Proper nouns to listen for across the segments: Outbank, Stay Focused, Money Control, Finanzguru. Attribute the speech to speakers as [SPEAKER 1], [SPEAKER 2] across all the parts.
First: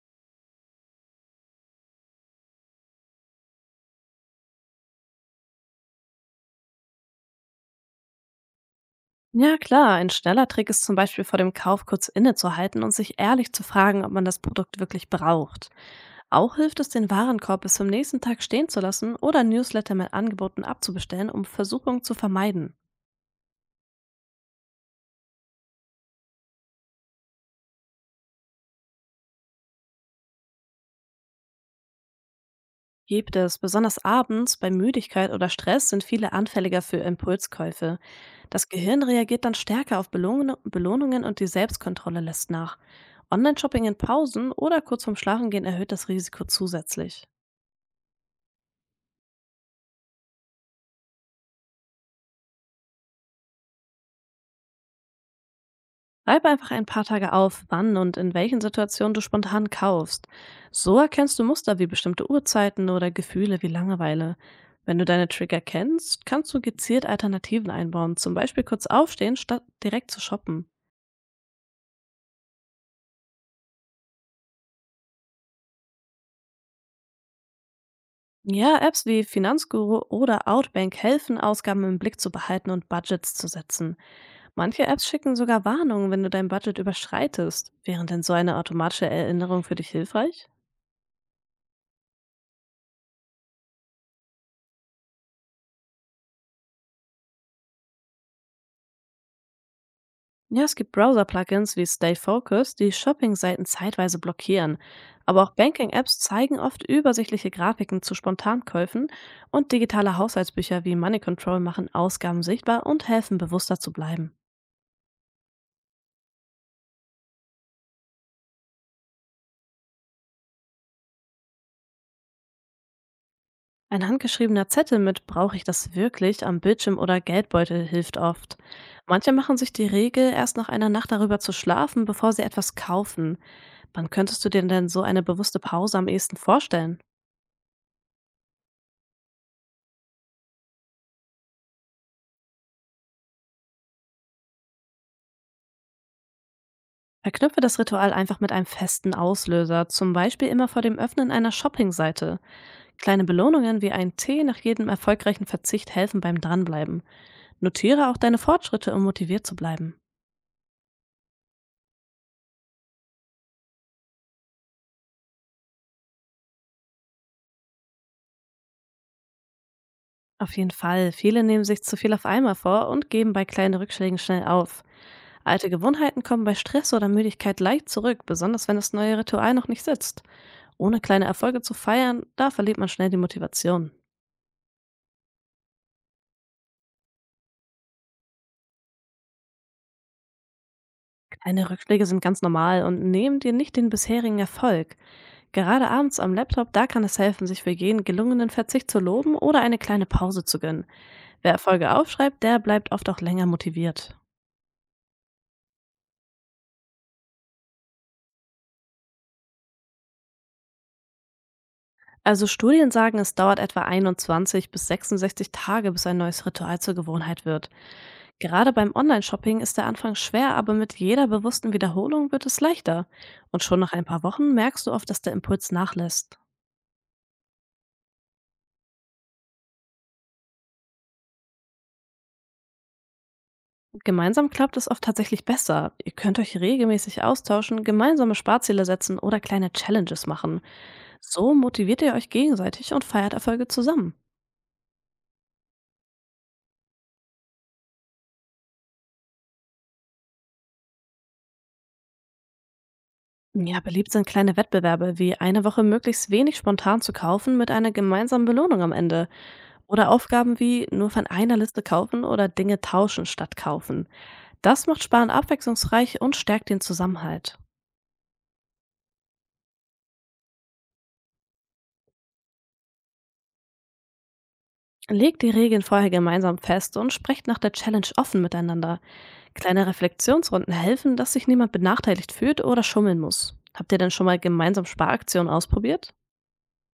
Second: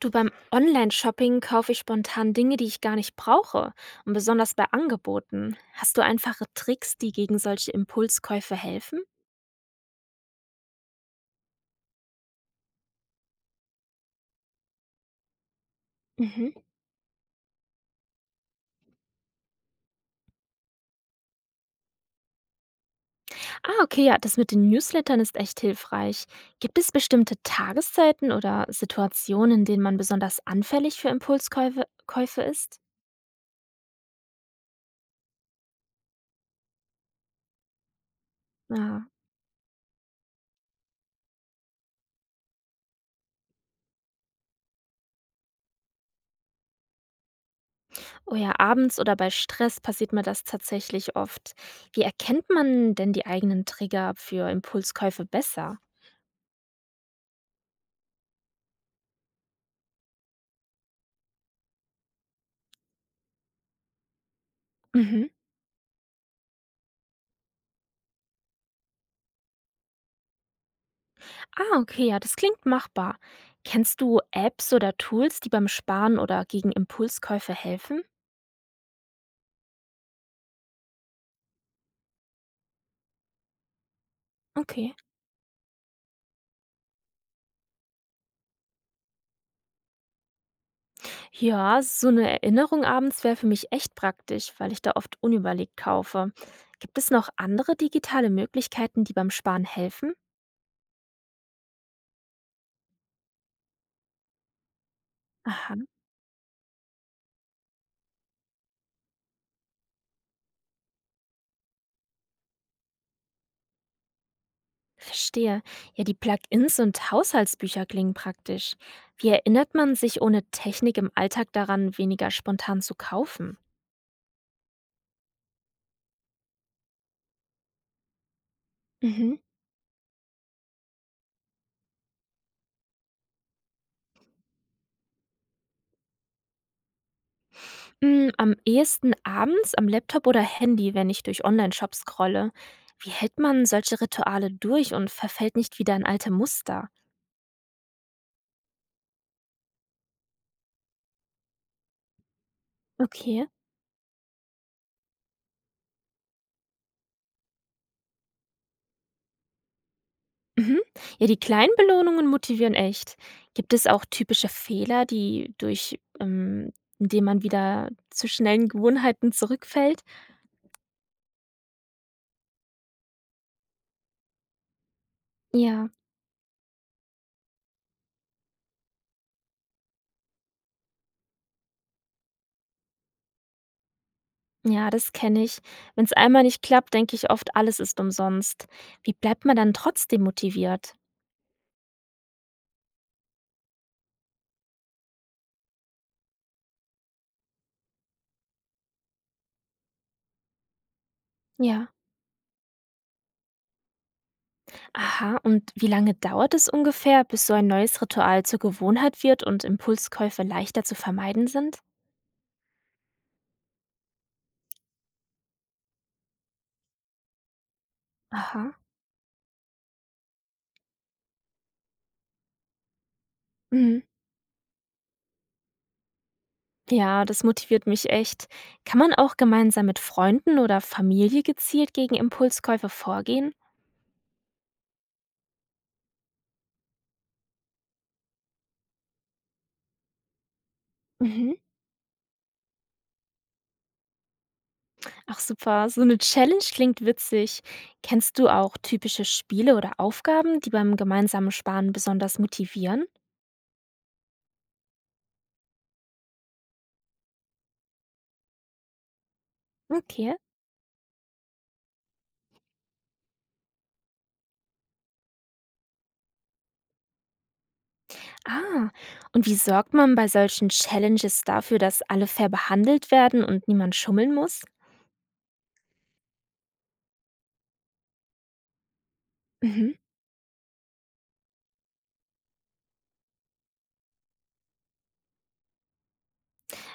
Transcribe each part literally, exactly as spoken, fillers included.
[SPEAKER 1] Du, beim Online-Shopping kaufe ich spontan Dinge, die ich gar nicht brauche und besonders bei Angeboten. Hast du einfache Tricks, die gegen solche Impulskäufe helfen?
[SPEAKER 2] Ja, klar. Ein schneller Trick ist zum Beispiel vor dem Kauf kurz innezuhalten und sich ehrlich zu fragen, ob man das Produkt wirklich braucht.
[SPEAKER 1] Mhm.
[SPEAKER 2] Auch hilft es, den Warenkorb bis zum nächsten Tag stehen zu lassen oder Newsletter mit Angeboten abzubestellen, um Versuchungen zu vermeiden.
[SPEAKER 1] Ah, okay, ja, das mit den Newslettern ist echt hilfreich. Gibt es bestimmte Tageszeiten oder Situationen, in denen man besonders anfällig für Impulskäufe Käufe ist?
[SPEAKER 2] Gibt es, besonders abends, bei Müdigkeit oder Stress sind viele anfälliger für Impulskäufe. Das Gehirn
[SPEAKER 1] Ah.
[SPEAKER 2] reagiert dann stärker auf Belohn- Belohnungen und die Selbstkontrolle lässt nach. Online-Shopping in Pausen oder kurz vorm Schlafengehen erhöht das Risiko zusätzlich.
[SPEAKER 1] Oh ja, abends oder bei Stress passiert mir das tatsächlich oft. Wie erkennt man denn die eigenen Trigger für Impulskäufe besser?
[SPEAKER 2] Schreib einfach ein paar Tage auf, wann und in welchen Situationen du spontan kaufst. So erkennst du Muster wie bestimmte Uhrzeiten oder Gefühle wie Langeweile. Wenn du deine
[SPEAKER 1] Mhm.
[SPEAKER 2] Trigger kennst, kannst du gezielt Alternativen einbauen, zum Beispiel kurz aufstehen, statt direkt zu shoppen.
[SPEAKER 1] Ah, okay, ja, das klingt machbar. Kennst du Apps oder Tools, die beim Sparen oder gegen Impulskäufe helfen?
[SPEAKER 2] Ja, Apps wie Finanzguru oder Outbank helfen, Ausgaben im Blick zu behalten und Budgets zu setzen. Manche
[SPEAKER 1] Okay.
[SPEAKER 2] Apps schicken sogar Warnungen, wenn du dein Budget überschreitest. Wäre denn so eine automatische Erinnerung für dich hilfreich?
[SPEAKER 1] Ja, so eine Erinnerung abends wäre für mich echt praktisch, weil ich da oft unüberlegt kaufe. Gibt es noch andere digitale Möglichkeiten, die beim Sparen helfen?
[SPEAKER 2] Ja, es gibt Browser-Plugins wie Stay Focused, die Shopping-Seiten zeitweise blockieren. Aber auch
[SPEAKER 1] Aha,
[SPEAKER 2] Banking-Apps zeigen oft übersichtliche Grafiken zu Spontankäufen, und digitale Haushaltsbücher wie Money Control machen Ausgaben sichtbar und helfen, bewusster zu bleiben.
[SPEAKER 1] verstehe. Ja, die Plugins und Haushaltsbücher klingen praktisch. Wie erinnert man sich ohne Technik im Alltag daran, weniger spontan zu kaufen?
[SPEAKER 2] Ein handgeschriebener Zettel mit Brauche ich das wirklich am Bildschirm oder Geldbeutel hilft oft. Manche
[SPEAKER 1] Mhm.
[SPEAKER 2] machen sich die Regel, erst nach einer Nacht darüber zu schlafen, bevor sie etwas kaufen. Wann könntest du dir denn so eine bewusste Pause am ehesten vorstellen?
[SPEAKER 1] Hm, am ehesten abends am Laptop oder Handy, wenn ich durch Online-Shops scrolle. Wie hält man solche Rituale durch und verfällt nicht wieder in alte Muster?
[SPEAKER 2] Verknüpfe das Ritual einfach mit einem festen Auslöser, zum Beispiel immer vor dem Öffnen einer Shoppingseite. Kleine
[SPEAKER 1] Okay.
[SPEAKER 2] Belohnungen wie ein Tee nach jedem erfolgreichen Verzicht helfen beim Dranbleiben. Notiere auch deine Fortschritte, um motiviert zu bleiben.
[SPEAKER 1] Mhm. Ja, die kleinen Belohnungen motivieren echt. Gibt es auch typische Fehler, die durch, ähm, indem man wieder zu schnellen Gewohnheiten zurückfällt?
[SPEAKER 2] Auf jeden Fall, viele nehmen sich zu viel auf einmal vor und geben bei kleinen Rückschlägen schnell auf. Alte
[SPEAKER 1] Ja,
[SPEAKER 2] Gewohnheiten kommen bei Stress oder Müdigkeit leicht zurück, besonders wenn das neue Ritual noch nicht sitzt. Ohne kleine Erfolge zu feiern, da verliert man schnell die Motivation.
[SPEAKER 1] ja, das kenne ich. Wenn es einmal nicht klappt, denke ich oft, alles ist umsonst. Wie bleibt man dann trotzdem motiviert?
[SPEAKER 2] Kleine Rückschläge sind ganz normal und nehmen dir nicht den bisherigen Erfolg. Gerade abends am Laptop, da kann es helfen, sich für jeden gelungenen Verzicht zu loben oder eine kleine Pause zu gönnen. Wer
[SPEAKER 1] Ja.
[SPEAKER 2] Erfolge aufschreibt, der bleibt oft auch länger motiviert.
[SPEAKER 1] Aha, und wie lange dauert es ungefähr, bis so ein neues Ritual zur Gewohnheit wird und Impulskäufe leichter zu vermeiden sind?
[SPEAKER 2] Also Studien sagen, es dauert etwa einundzwanzig bis sechsundsechzig Tage, bis ein neues Ritual zur Gewohnheit wird. Gerade
[SPEAKER 1] Aha.
[SPEAKER 2] beim Online-Shopping ist der Anfang schwer, aber mit jeder bewussten Wiederholung wird es leichter. Und schon nach
[SPEAKER 1] Mhm.
[SPEAKER 2] ein paar Wochen merkst du oft, dass der Impuls nachlässt.
[SPEAKER 1] Ja, das motiviert mich echt. Kann man auch gemeinsam mit Freunden oder Familie gezielt gegen Impulskäufe vorgehen?
[SPEAKER 2] Gemeinsam klappt es oft tatsächlich besser. Ihr könnt euch regelmäßig austauschen, gemeinsame Sparziele setzen oder kleine Challenges machen. So
[SPEAKER 1] Mhm.
[SPEAKER 2] motiviert ihr euch gegenseitig und feiert Erfolge zusammen.
[SPEAKER 1] Ach super, so eine Challenge klingt witzig. Kennst du auch typische Spiele oder Aufgaben, die beim gemeinsamen Sparen besonders motivieren?
[SPEAKER 2] Ja, beliebt sind kleine Wettbewerbe wie eine Woche möglichst wenig spontan zu kaufen mit einer gemeinsamen Belohnung am Ende. Oder
[SPEAKER 1] Okay.
[SPEAKER 2] Aufgaben wie nur von einer Liste kaufen oder Dinge tauschen statt kaufen. Das macht Sparen abwechslungsreich und stärkt den Zusammenhalt.
[SPEAKER 1] Ah, und wie sorgt man bei solchen Challenges dafür, dass alle fair behandelt werden und niemand schummeln muss?
[SPEAKER 2] Legt die Regeln vorher gemeinsam fest und sprecht nach der Challenge offen miteinander. Kleine
[SPEAKER 1] Mhm.
[SPEAKER 2] Reflexionsrunden helfen, dass sich niemand benachteiligt fühlt oder schummeln muss. Habt ihr denn schon mal gemeinsam Sparaktionen ausprobiert?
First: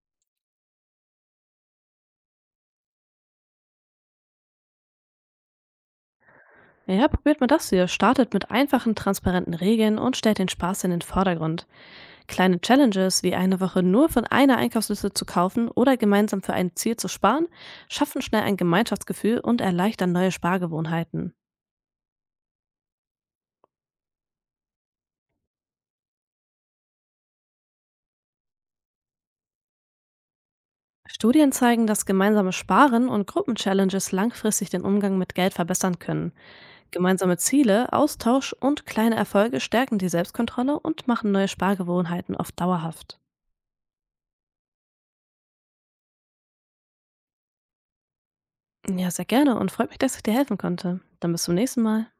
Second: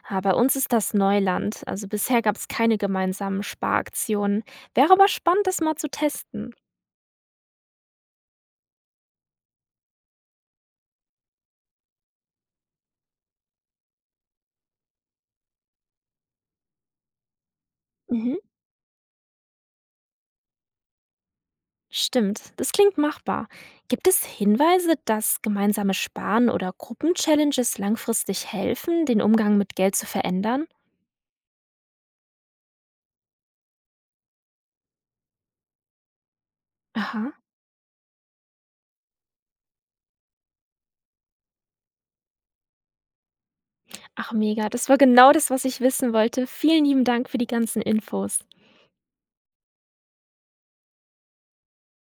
[SPEAKER 1] Ah, bei uns ist das Neuland. Also bisher gab es keine gemeinsamen Sparaktionen. Wäre aber spannend, das mal zu testen.
[SPEAKER 2] Ja, probiert mal das hier. Startet mit einfachen, transparenten Regeln und stellt den Spaß in den Vordergrund. Kleine Challenges wie eine Woche nur von einer Einkaufsliste zu kaufen oder gemeinsam für ein Ziel zu sparen, schaffen
[SPEAKER 1] Mhm.
[SPEAKER 2] schnell ein Gemeinschaftsgefühl und erleichtern neue Spargewohnheiten.
[SPEAKER 1] Stimmt, das klingt machbar. Gibt es Hinweise, dass gemeinsame Sparen oder Gruppenchallenges langfristig helfen, den Umgang mit Geld zu verändern?
[SPEAKER 2] Studien zeigen, dass gemeinsames Sparen und Gruppenchallenges langfristig den Umgang mit Geld verbessern können.
[SPEAKER 1] Aha.
[SPEAKER 2] Gemeinsame Ziele, Austausch und kleine Erfolge stärken die Selbstkontrolle und machen neue Spargewohnheiten oft dauerhaft.
[SPEAKER 1] Ach mega, das war genau das, was ich wissen wollte. Vielen lieben Dank für die ganzen Infos.
[SPEAKER 2] Ja, sehr gerne und freut mich, dass ich dir helfen konnte. Dann bis zum nächsten Mal.